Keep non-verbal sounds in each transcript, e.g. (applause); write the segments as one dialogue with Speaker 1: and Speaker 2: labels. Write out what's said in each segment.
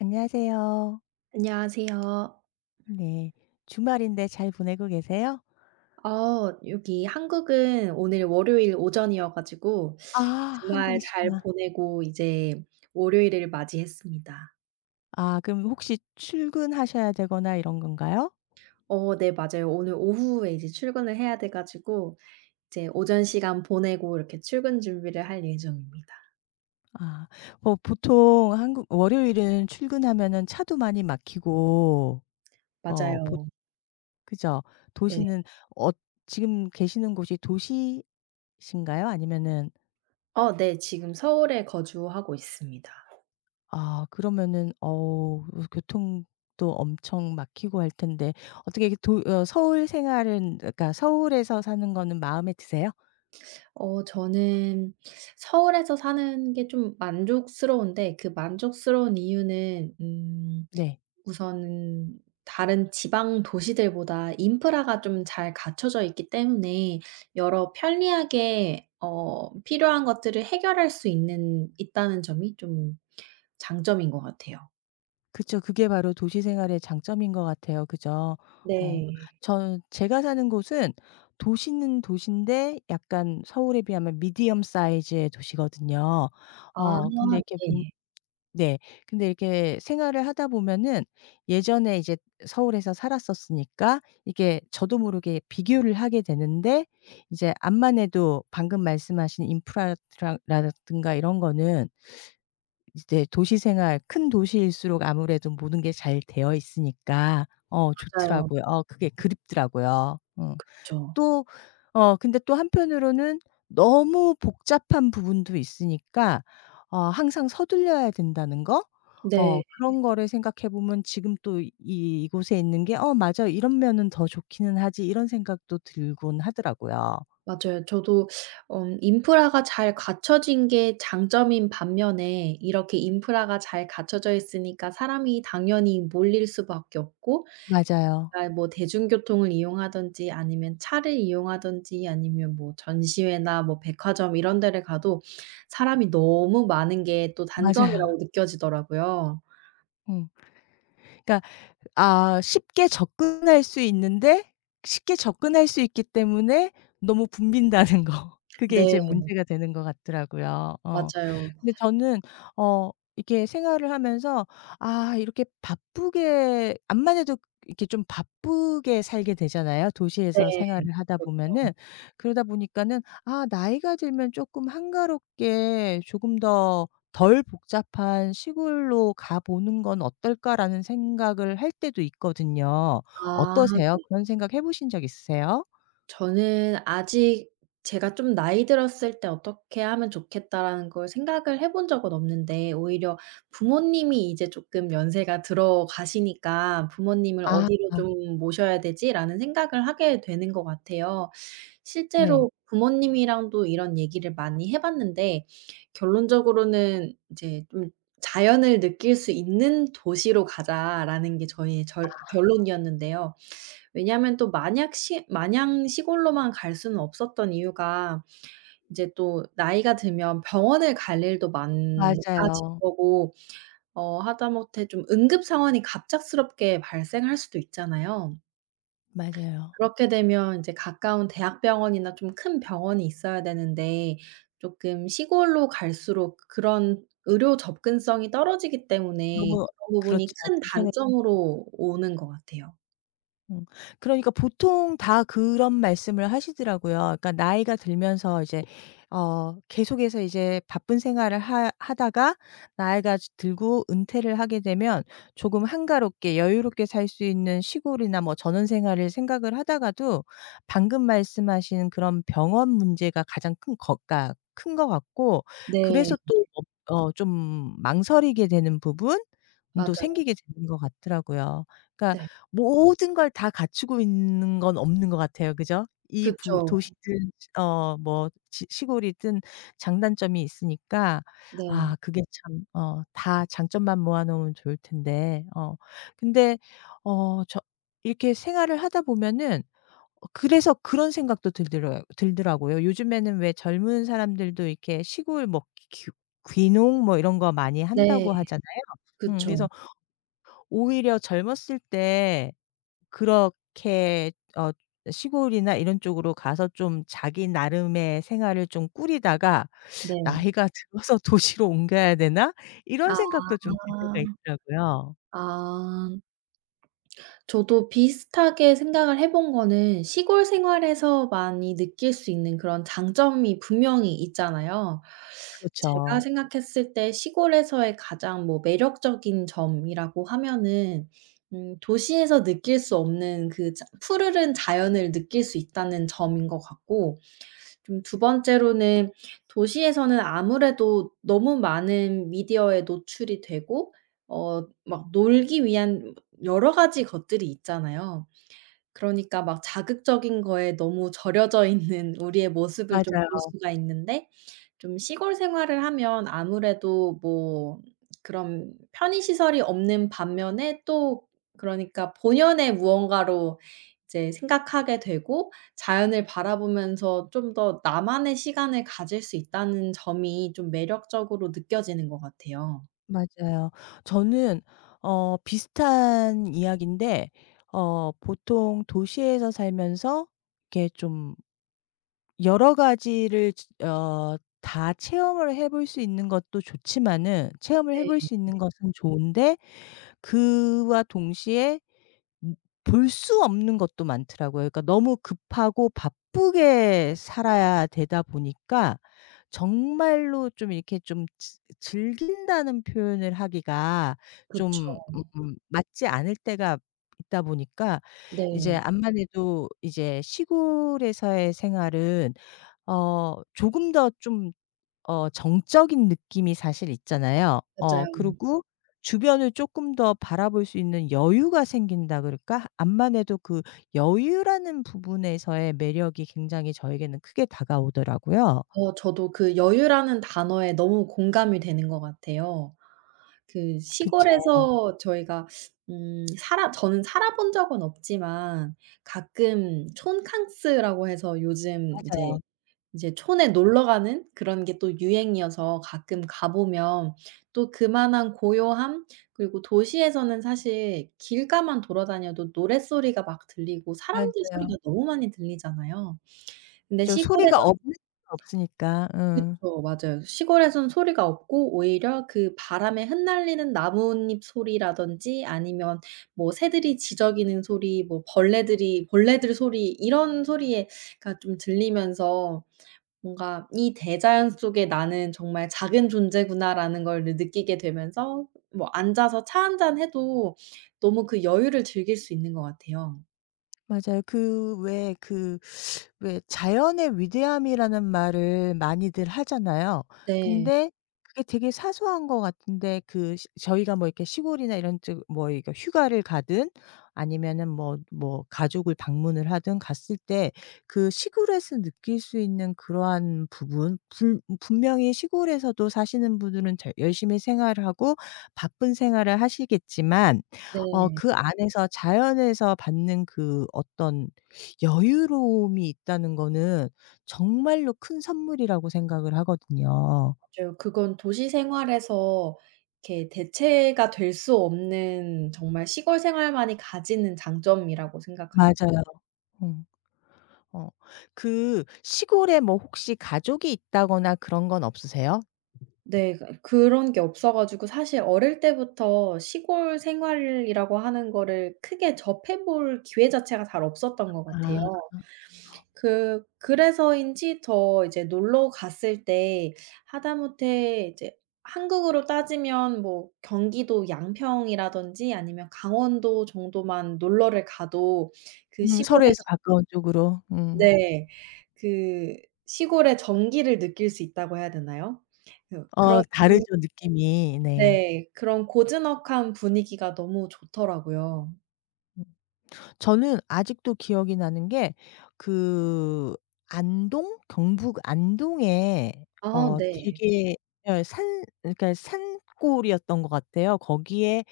Speaker 1: 안녕하세요.
Speaker 2: 안녕하세요.
Speaker 1: 네. 주말인데 잘 보내고 계세요?
Speaker 2: 여기 한국은 오늘 월요일 오전이어 가지고
Speaker 1: 아,
Speaker 2: 주말 잘
Speaker 1: 한국이시구나.
Speaker 2: 보내고 이제 월요일을 맞이했습니다.
Speaker 1: 아, 그럼 혹시 출근하셔야 되거나 이런 건가요?
Speaker 2: 네, 맞아요. 오늘 오후에 이제 출근을 해야 돼 가지고 이제 오전 시간 보내고 이렇게 출근 준비를 할 예정입니다.
Speaker 1: 아. 뭐 보통 한국 월요일은 출근하면은 차도 많이 막히고 어 보
Speaker 2: 맞아요.
Speaker 1: 그죠?
Speaker 2: 네.
Speaker 1: 도시는 어 지금 계시는 곳이 도시신가요? 아니면은
Speaker 2: 네. 지금 서울에 거주하고 있습니다.
Speaker 1: 아, 그러면은 어우, 그 교통도 엄청 막히고 할 텐데 어떻게 이게 도 어 서울 생활은, 그러니까 서울에서 사는 거는 마음에 드세요?
Speaker 2: 저는 서울에서 사는 게 좀 만족스러운데, 그 만족스러운 이유는
Speaker 1: 네.
Speaker 2: 우선 다른 지방 도시들보다 인프라가 좀 잘 갖춰져 있기 때문에 여러 편리하게 필요한 것들을 해결할 수 있는 있다는 점이 좀 장점인 것 같아요.
Speaker 1: 그쵸. 그게 바로 도시 생활의 장점인 것 같아요. 그죠? 어.
Speaker 2: 네.
Speaker 1: 전 제가 사는 곳은, 도시는 도시인데 약간 서울에 비하면 미디엄 사이즈의 도시거든요.
Speaker 2: 아
Speaker 1: 근데 이렇게 보면
Speaker 2: 네.
Speaker 1: 네. 근데 이렇게 생활을 하다 보면은 예전에 이제 서울에서 살았었으니까 이게 저도 모르게 비교를 하게 되는데, 이제 암만 해도 방금 말씀하신 인프라 라든가 이런 거는, 이제 도시 생활 큰 도시일수록 아무래도 모든 게 잘 되어 있으니까
Speaker 2: 맞아요.
Speaker 1: 좋더라고요.
Speaker 2: 그
Speaker 1: 그게 그립더라고요. 어.
Speaker 2: 죠
Speaker 1: 또 근데 또 한편으로는 너무 복잡한 부분도 있으니까 항상 서둘려야 된다는 거,
Speaker 2: 네.
Speaker 1: 그런 거를 생각해 보면 지금 또 이 이곳에 있는 게 '어, 맞아. 이러면은 더 좋기는 하지.' 이런 생각도 들곤 하더라고요.
Speaker 2: 맞아요. 저도 인프라가 잘 갖춰진 게 장점인 반면에, 이렇게 인프라가 잘 갖춰져 있으니까 사람이 당연히 몰릴 수밖에 없고,
Speaker 1: 맞아요.
Speaker 2: 아, 뭐 대중교통을 이용하든지 아니면 차를 이용하든지 아니면 뭐 전시회나 뭐 백화점 이런 데를 가도 사람이 너무 많은 게 또
Speaker 1: 맞아요.
Speaker 2: 단점이라고 느껴지더라고요.
Speaker 1: 음. 그러니까 아, 쉽게 접근할 수 있는데, 쉽게 접근할 수 있기 때문에 너무 붐빈다는 거. (laughs) 그게
Speaker 2: 네,
Speaker 1: 이제 문제가 되는 것 같더라고요. 어.
Speaker 2: 맞아요.
Speaker 1: 근데 저는 어 이렇게 생활을 하면서, 아 이렇게 바쁘게, 암만 해도 이렇게 좀 바쁘게 살게 되잖아요,
Speaker 2: 네.
Speaker 1: 도시에서 생활을 하다
Speaker 2: 그렇죠.
Speaker 1: 보면은. 그러다 보니까는 아 나이가 들면 쪼끔 한가롭게 조금 더 '덜 복잡한 시골로 가 보는 건 어떨까.'라는 생각을 할 때도 있거든요.
Speaker 2: 아
Speaker 1: 어떠세요?
Speaker 2: 네.
Speaker 1: 그런 생각 해 보신 적 있으세요?
Speaker 2: 저는 아직 제가 좀 '나이 들었을 때 어떻게 하면 좋겠다.'라는 걸 생각을 해본 적은 없는데, 오히려 부모님이 이제 조금 연세가 들어가시니까 '부모님을
Speaker 1: 아.
Speaker 2: 어디로 좀 모셔야 되지?'라는 생각을 하게 되는 것 같아요.
Speaker 1: 네.
Speaker 2: 실제로 부모님이랑도 이런 얘기를 많이 해 봤는데 결론적으로는 이제 좀 '자연을 느낄 수 있는 도시로 가자.'라는 게 저희의 절 결론이었는데요. 왜냐하면 또 마냥 시골로만 갈 수는 없었던 이유가, 이제 또 나이가 들면 병원을 갈 일도 많아질
Speaker 1: 맞아요.
Speaker 2: 거고, 하다못해 좀 응급 상황이 갑작스럽게 발생할 수도 있잖아요.
Speaker 1: 맞아요.
Speaker 2: 그렇게 되면 이제 가까운 대학병원이나 좀 큰 병원이 있어야 되는데, 조금 시골로 갈수록 그런 의료 접근성이 떨어지기 때문에
Speaker 1: 너무
Speaker 2: 그런 부분이
Speaker 1: 그렇죠.
Speaker 2: 큰
Speaker 1: 불편해.
Speaker 2: 단점으로 오는 것 같아요.
Speaker 1: 음. 그러니까 보통 다 그런 말씀을 하시더라고요. 그러니까 나이가 들면서 이제 계속해서 이제 바쁜 생활을 하 하다가 들고 은퇴를 하게 되면 조금 한가롭게 여유롭게 살 수 있는 시골이나 뭐 전원 생활을 생각을 하다가도 방금 말씀하신 그런 병원 문제가 가장 큰것그큰것 같고,
Speaker 2: 네.
Speaker 1: 그래서 또 좀 망설이게 되는 부분도
Speaker 2: 맞아요.
Speaker 1: 생기게 되는 것 같더라고요. 그러니까
Speaker 2: 네.
Speaker 1: 모든 걸 다 갖추고 있는 건 없는 것 같아요. 그죠? 이 부
Speaker 2: 그쵸.
Speaker 1: 도시든 어 뭐 시 시골이든 장단점이 있으니까.
Speaker 2: 네.
Speaker 1: 아, 그게 참, 어 다 장점만 모아 놓으면 좋을 텐데. 근데 어 저 이렇게 생활을 하다 보면은 그래서 그런 생각도 들더라고요. 요즘에는 왜 젊은 사람들도 이렇게 시골 뭐 귀 귀농 뭐 이런 거 많이
Speaker 2: 네.
Speaker 1: 한다고 하잖아요. 음,
Speaker 2: 그쵸.
Speaker 1: 그래서 오히려 젊었을 때 그렇게 시골이나 이런 쪽으로 가서 좀 자기 나름의 생활을 좀 꾸리다가
Speaker 2: 네.
Speaker 1: '나이가 (laughs) 들어서 도시로 옮겨야 되나?' 이런
Speaker 2: 아.
Speaker 1: 생각도 좀 들 때가 있더라고요.
Speaker 2: 아. 저도 비슷하게 생각을 해본 거는, 시골 생활에서 많이 느낄 수 있는 그런 장점이 분명히 있잖아요. 제가
Speaker 1: 그렇죠.
Speaker 2: 생각했을 때 시골에서의 가장 뭐 매력적인 점이라고 하면은 도시에서 느낄 수 없는 그 자 푸르른 자연을 느낄 수 있다는 점인 것 같고, 좀 두 번째로는 도시에서는 아무래도 너무 많은 미디어에 노출이 되고 막 놀기 위한 여러 가지 것들이 있잖아요. 그러니까 막 자극적인 거에 너무 절여져 있는 (laughs) 우리의 모습을 좀 볼
Speaker 1: 맞아요.
Speaker 2: 수가 있는데, 좀 시골 생활을 하면 아무래도 뭐 그런 편의 시설이 없는 반면에 또 그러니까 본연의 무언가로 이제 생각하게 되고, 자연을 바라보면서 좀 더 나만의 시간을 가질 수 있다는 점이 좀 매력적으로 느껴지는 것 같아요.
Speaker 1: 맞아요. 저는 비슷한 이야기인데, 보통 도시에서 살면서 이렇게 좀 여러 가지를 즈 어 다 체험을 해볼 수 있는 것도 좋지만은 체험을 해볼
Speaker 2: 네.
Speaker 1: 수 있는 것은 좋은데, 그와 동시에 음 볼 수 없는 것도 많더라고요. 그러니까 너무 급하고 바쁘게 살아야 되다 보니까 정말로 좀 이렇게 즐긴다는 표현을 하기가
Speaker 2: 그쵸.
Speaker 1: 좀맞지 않을 때가 있다 보니까 이제
Speaker 2: 네.
Speaker 1: 암만 해도 이제 시골에서의 생활은 조금 더좀 어 정적인 느낌이 사실 있잖아요. 어 그리고 주변을 쪼끔 더 바라볼 수 있는 여유가 생긴다 그럴까? 암만 해도 그 여유라는 부분에서의 매력이 굉장히 저에게는 크게 다가오더라고요.
Speaker 2: 어 저도 그 여유라는 단어에 너무 공감이 되는 것 같아요. 그
Speaker 1: 그쵸.
Speaker 2: 시골에서 저희가 살아 저는 살아 본 적은 없지만, 가끔 촌캉스라고 해서 요즘
Speaker 1: 맞아요.
Speaker 2: 이제 촌에 놀러 가는 그런 게 또 유행이어서 가끔 가 보면 또 그만한 고요함, 그리고 도시에서는 사실 길가만 돌아다녀도 노랫소리가 막 들리고 사람들 소리가
Speaker 1: 맞아요.
Speaker 2: 너무 많이 들리잖아요. 근데
Speaker 1: 그죠.
Speaker 2: 시골에서,
Speaker 1: 소리가 없는 수는 없으니까. 응.
Speaker 2: 그쵸. 맞아요. 시골에선 소리가 없고 오히려 그 바람에 흩날리는 나뭇잎 소리라든지 아니면 뭐 새들이 지저귀는 소리, 뭐 벌레들 소리 이런 소리에 가 좀 들리면서 뭔가 '이 대자연 속에 나는 정말 작은 존재구나.'라는 걸 느 느끼게 되면서 뭐 앉아서 차 한잔 해도 너무 그 여유를 즐길 수 있는 것 같아요.
Speaker 1: 맞아요. 왜 자연의 위대함이라는 말을 많이들 하잖아요.
Speaker 2: 네.
Speaker 1: 근데 그게 되게 사소한 것 같은데, 그 시 저희가 뭐 이렇게 시골이나 이런 쪽뭐 이거 휴가를 가든 아니면은 뭐 가족을 방문을 하든 갔을 때 그 시골에서 느낄 수 있는 그러한 부분 불 분명히 시골에서도 사시는 분들은 열심히 생활하고 바쁜 생활을 하시겠지만
Speaker 2: 네.
Speaker 1: 그 안에서 자연에서 받는 그 어떤 여유로움이 있다는 거는 정말로 큰 선물이라고 생각을 하거든요.
Speaker 2: 맞아요. 그건 도시 생활에서 이렇게 대체가 될 수 없는 정말 시골 생활만이 가지는 장점이라고 생각합니다.
Speaker 1: 맞아요. 음. 어. 그 시골에 뭐 혹시 가족이 있다거나 그런 건 없으세요?
Speaker 2: 네. 그런 게 없어 가지고 사실 어릴 때부터 시골 생활이라고 하는 거를 크게 접해 볼 기회 자체가 잘 없었던 것
Speaker 1: 아.
Speaker 2: 같아요. 그래서인지 더 이제 놀러 갔을 때 하다못해 이제 한국으로 따지면 뭐 경기도 양평이라든지 아니면 강원도 정도만 놀러를 가도 그
Speaker 1: 음,
Speaker 2: 시골의
Speaker 1: 서해에서 가까운 쪽으로. 음.
Speaker 2: 네. 그 시골의 정기를 느낄 수 있다고 해야 되나요? 그런
Speaker 1: 어, 다르죠, 느낌이. 네.
Speaker 2: 네. 그런 고즈넉한 분위기가 너무 좋더라고요.
Speaker 1: 저는 아직도 기억이 나는 게, 그 안동, 경북 안동에
Speaker 2: 아 네.
Speaker 1: 되게 예 산 그러니까 산골이었던 것 같아요. 거기에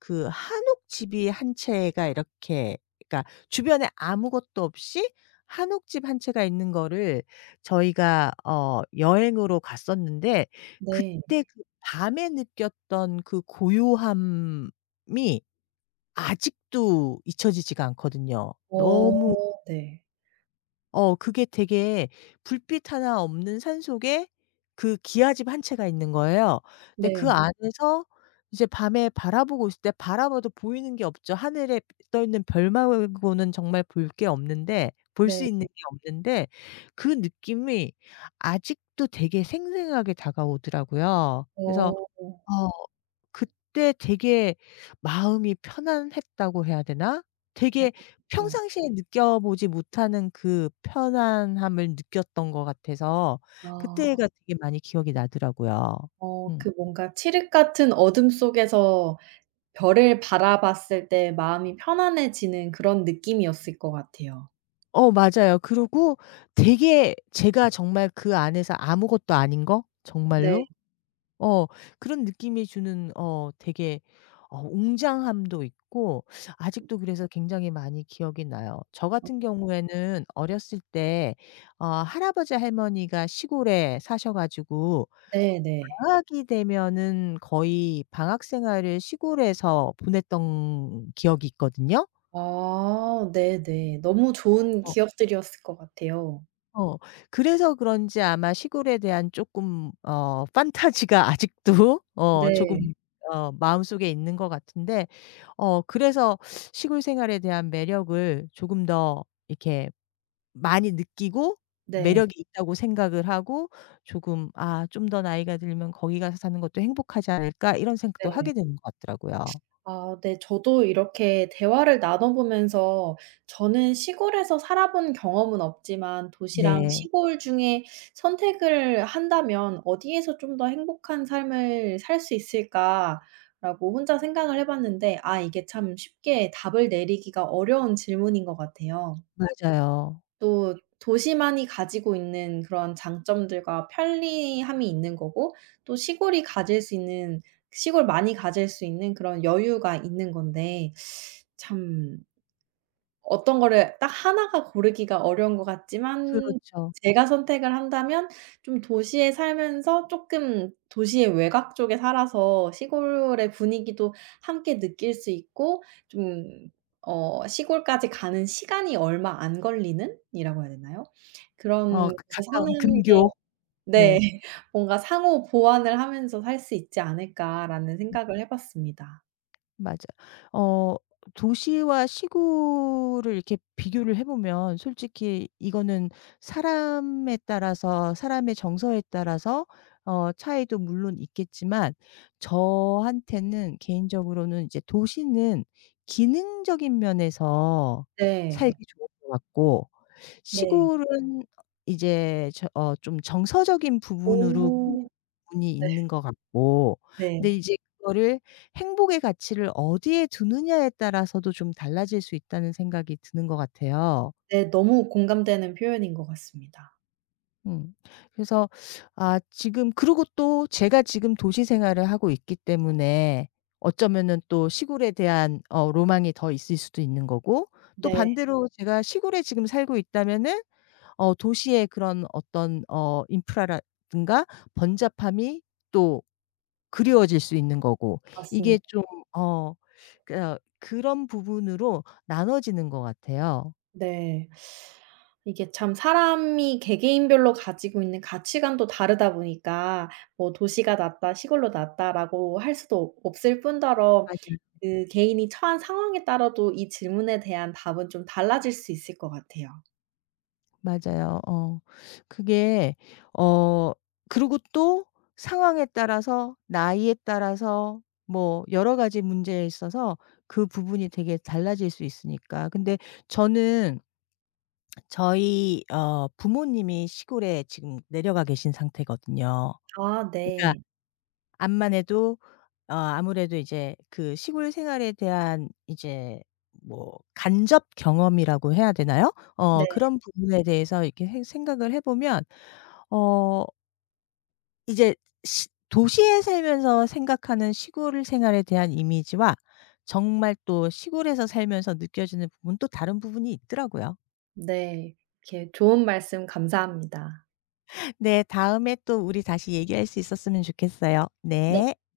Speaker 1: 그 한옥집이 한 채가 이렇게, 그러니까 주변에 아무것도 없이 한옥집 한 채가 있는 거를 저희가 여행으로 갔었는데,
Speaker 2: 네.
Speaker 1: 그때 그 밤에 느꼈던 그 고요함이 아직도 잊혀지지가 않거든요. 너무.
Speaker 2: 어 네.
Speaker 1: 그게 되게, 불빛 하나 없는 산속에 그 기아집 한 채가 있는 거예요. 근데 그 네,
Speaker 2: 네.
Speaker 1: 안에서 이제 밤에 바라보고 있을 때, 바라봐도 보이는 게 없죠. 하늘에 떠 있는 별 말고는 정말 볼 게 없는데 볼 수
Speaker 2: 네.
Speaker 1: 있는 게 없는데, 그 느낌이 아직도 되게 생생하게 다가오더라고요. 그래서
Speaker 2: 어.
Speaker 1: 어 그때 되게 마음이 편안했다고 해야 되나?
Speaker 2: 어
Speaker 1: 되게
Speaker 2: 그쵸.
Speaker 1: 평상시에 느껴보지 못하는 그 편안함을 느꼈던 것 같아서
Speaker 2: 아
Speaker 1: 그때가 되게 많이 기억이 나더라고요.
Speaker 2: 어
Speaker 1: 음.
Speaker 2: 그 뭔가 칠흑 같은 어둠 속에서 별을 바라봤을 때 마음이 편안해지는 그런 느낌이었을 것 같아요.
Speaker 1: 어, 맞아요. 그리고 되게 제가 정말 그 안에서 아무것도 아닌 거,
Speaker 2: 네.
Speaker 1: 정말로 어 그런 느낌이 주는 되게 웅장함도 있고, 아직도 그래서 굉장히 많이 기억이 나요. 저
Speaker 2: 어
Speaker 1: 같은 경우에는 어렸을 때 할아버지 할머니가 시골에 사셔 가지고
Speaker 2: 네네.
Speaker 1: 방학이 되면은 거의 방학 생활을 시골에서 보냈던 기억이 있거든요.
Speaker 2: 아 네네. 너무 좋은
Speaker 1: 어.
Speaker 2: 기억들이었을 것 같아요.
Speaker 1: 어. 그래서 그런지 아마 시골에 대한 쪼끔 판타지가 (laughs) 아직도
Speaker 2: 네.
Speaker 1: 조금 마음속에 있는 것 같은데, 그래서 시골 생활에 대한 매력을 조금 더 이렇게 많이 느끼고
Speaker 2: 네.
Speaker 1: 매력이 있다고 생각을 하고, 조금 '아, 좀 더 나이가 들면 거기 가서 사는 것도 행복하지 않을까?' 이런 생각도
Speaker 2: 네.
Speaker 1: 하게 되는 것 같더라고요.
Speaker 2: 아 네. 저도 이렇게 대화를 나눠 보면서 저는 시골에서 살아본 경험은 없지만 도시랑
Speaker 1: 네.
Speaker 2: 시골 중에 선택을 한다면 '어디에서 좀 더 행복한 삶을 살 수 있을까?'라고 혼자 생각을 해 봤는데, 아 이게 참 쉽게 답을 내리기가 어려운 질문인 것 같아요.
Speaker 1: 맞아요.
Speaker 2: 또 도시만이 가지고 있는 그런 장점들과 편리함이 있는 거고, 또 시골이 가질 수 있는 시골만이 가질 수 있는 그런 여유가 있는 건데, 참 어떤 거를 딱 하나가 고르기가 어려운 것 같지만
Speaker 1: 그렇죠.
Speaker 2: 제가 선택을 한다면 좀 도시에 살면서 쪼끔 도시의 외곽 쪽에 살아서 시골의 분위기도 함께 느낄 수 있고, 좀 시골까지 가는 시간이 얼마 안 걸리는 이라고 해야 되나요?
Speaker 1: 어,
Speaker 2: 그런
Speaker 1: 그
Speaker 2: 곳에
Speaker 1: 가까운
Speaker 2: 사는 게
Speaker 1: 근교.
Speaker 2: 네.
Speaker 1: 네.
Speaker 2: (laughs) 뭔가 '상호 보완을 하면서 살 수 있지 않을까.'라는 생각을 해 봤습니다.
Speaker 1: 맞아요. 어, 도시와 시골을 이렇게 비교를 해 보면 솔직히 이거는 사람에 따라서, 사람의 정서에 따라서 차이도 물론 있겠지만 저한테는 개인적으로는 이제 도시는 기능적인 면에서 살기
Speaker 2: 네.
Speaker 1: 좋은 것 같고,
Speaker 2: 네.
Speaker 1: 시골은 이제 좀 정서적인 부분으로 끊이는
Speaker 2: 오.
Speaker 1: 부분이
Speaker 2: 네.
Speaker 1: 있는 것 같고, 근데
Speaker 2: 네.
Speaker 1: 이제 그거를, 행복의 가치를 어디에 두느냐에 따라서도 좀 달라질 수 있다는 생각이 드는 것 같아요.
Speaker 2: 네. 너무 공감되는 표현인 것 같습니다.
Speaker 1: 음. 그래서 아, 지금, 그리고 또 제가 지금 도시 생활을 하고 있기 때문에 어쩌면은 또 시골에 대한 로망이 더 있을 수도 있는 거고, 또
Speaker 2: 네.
Speaker 1: 반대로 제가 시골에 지금 살고 있다면은 도시의 그런 어떤 인프라라든가 번잡함이 또 그리워질 수 있는 거고. 이게
Speaker 2: 맞습니다.
Speaker 1: 좀 어 그런 부분으로 나눠지는 것 같아요.
Speaker 2: 네. 이게 참 사람이 개개인별로 가지고 있는 가치관도 다르다 보니까 뭐 '도시가 낫다. 시골로 낫다.'라고 할 수도 없을 뿐더러
Speaker 1: 맞아요.
Speaker 2: 그 개인이 처한 상황에 따라도 이 질문에 대한 답은 좀 달라질 수 있을 것 같아요.
Speaker 1: 맞아요. 어. 그게 어 그리고 또 상황에 따라서, 나이에 따라서 뭐 여러 가지 문제에 있어서 그 부분이 되게 달라질 수 있으니까. 근데 저는 저희 부모님이 시골에 지금 내려가 계신 상태거든요.
Speaker 2: 아
Speaker 1: 그러니까
Speaker 2: 네.
Speaker 1: 암만 해도 아무래도 이제 그 시골 생활에 대한 이제 뭐 간접 경험이라고 해야 되나요? 어
Speaker 2: 네.
Speaker 1: 그런 부분에 대해서 이렇게 해 생각을 해 보면 어 이제 시 도시에 살면서 생각하는 시골 생활에 대한 이미지와 정말 또 시골에서 살면서 느껴지는 부분 또 다른 부분이 있더라고요.
Speaker 2: 네. 이렇게 좋은 말씀 감사합니다.
Speaker 1: 네. 다음에 또 우리 다시 얘기할 수 있었으면 좋겠어요.
Speaker 2: 네.
Speaker 1: 네.